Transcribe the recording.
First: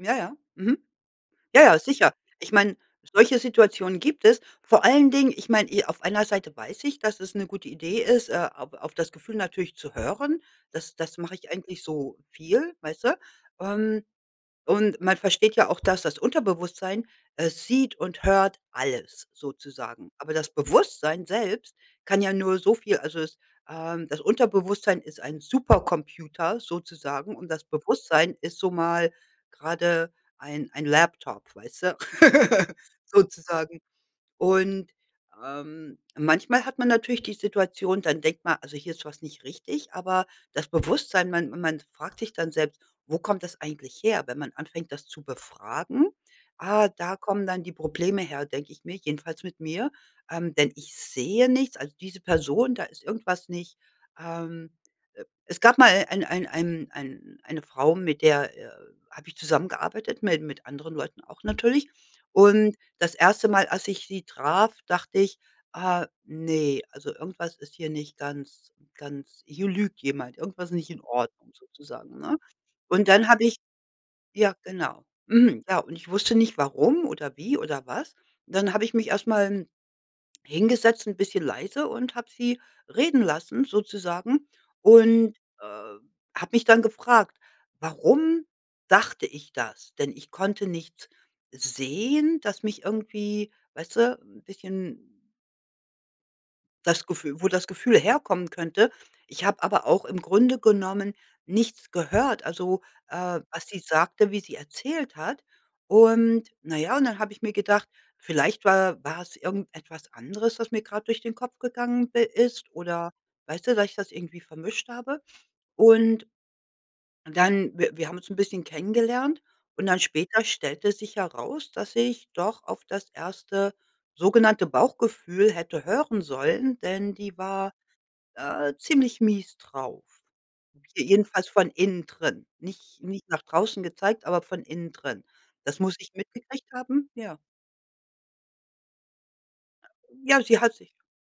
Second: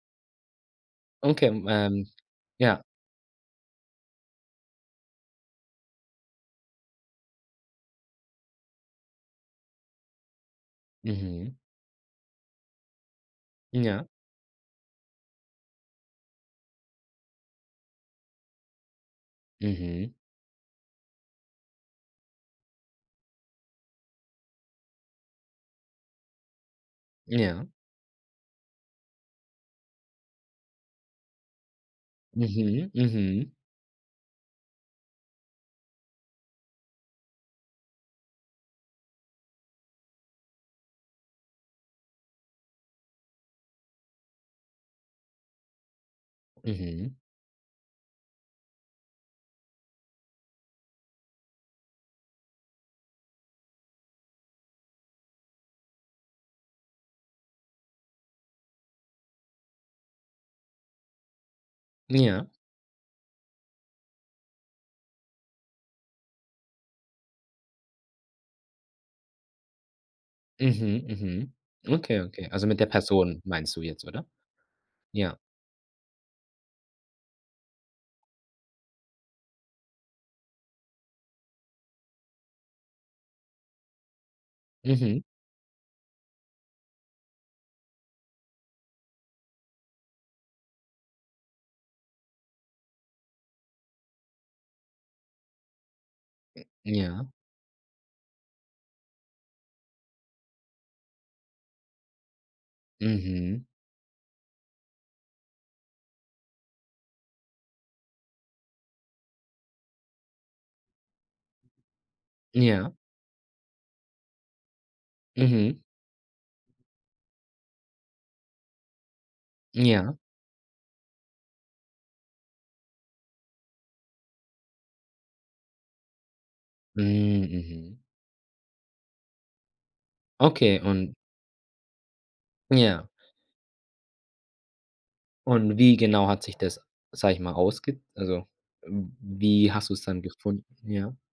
Ja, ja, mhm. Okay, Ja, m ja, ähm, sicher. Ich meine, ja. solche Situationen gibt es. Vor allen Dingen, ich meine, i auf einer Seite weiß ich, dass es 'ne gute Idee ist, äh, auf auf das Gefühl natürlich zu hören. Das das mache ich Mhm. eigentlich so viel, weißt du? Ähm, Ja. und man versteht ja auch, dass das Unterbewusstsein, äh, sieht und hört alles, sozusagen. Mhm. Aber das Bewusstsein selbst kann ja nur so viel also, das, ähm, das Unterbewusstsein ist ein Supercomputer, sozusagen, und das Ja. Bewusstsein ist so mal gerade ein ein Laptop, weißt du? Mhm, mhm. Sozusagen. Und, ähm, manchmal hat man natürlich die Situation, dann denkt man: „Also hier ist was nicht richtig“, aber das Bewusstsein, man man fragt sich dann selbst: Wo kommt das eigentlich her, wenn man anfängt, das zu befragen? Ah, da Mhm. kommen dann die Probleme her“, denke ich mir jedenfalls mit mir, ähm, denn ich sehe nichts also, diese Person, da ist irgendwas nicht, ähm E es gab mal ein ein ein ein eine Frau, mit der, äh, habe ich zusammengearbeitet, mi mit anderen Leuten auch natürlich. Ja. Und das 1. Mal, als ich sie traf, dachte ich: „Ah, ne, also irgendwas ist hier nicht ganz ganz hier lügt jemand, irgendwas ist nicht in Mhm, Ordnung“, mhm. sozusagen, Okay, ne? okay. Also, mit der Und dann Person habe ich meinst du jetzt, oder? ja genau, Ja. mhm. Ja, und ich wusste nicht warum oder wie oder was. Und dann habe ich mich erst mal n hingesetzt, 'n bisschen leise, und habe sie reden lassen, sozusagen Mhm. und, äh, habe mich dann gefragt: „Warum dachte ich das?“ Denn ich konnte nichts sehen, das mich irgendwie weißt du, 'n bisschen M das ja. Gefühl wo das Gefühl herkommen könnte. Ich habe aber auch im Grunde genommen nichts gehört. Also, äh, Mhm. was sie sagte, wie sie erzählt hat. Und, na ja, und dann habe ich mir gedacht: „Vielleicht wa war es irgendetwas anderes, was mir gerade durch den Kopf gegangen i ist“, Ja. oder weißt du, dass ich das irgendwie vermischt habe? Mhm. Und dann w wir haben uns 'n bisschen kennengelernt und dann Ja. später stellte sich heraus, dass ich doch auf das 1. sogenannte Bauchgefühl hätte hören sollen, Hm, denn die war, mhm. äh, ziemlich mies drauf, Okay, je und jedenfalls von innen drin. Nich Ja. nicht nach draußen gezeigt, aber von innen drin. Und Das wie muss ich genau hat sich mitgekriegt das, haben, sage ja. ich mal, ausge also, wie hast du's dann Ja, sie gefunden, hat sich ja?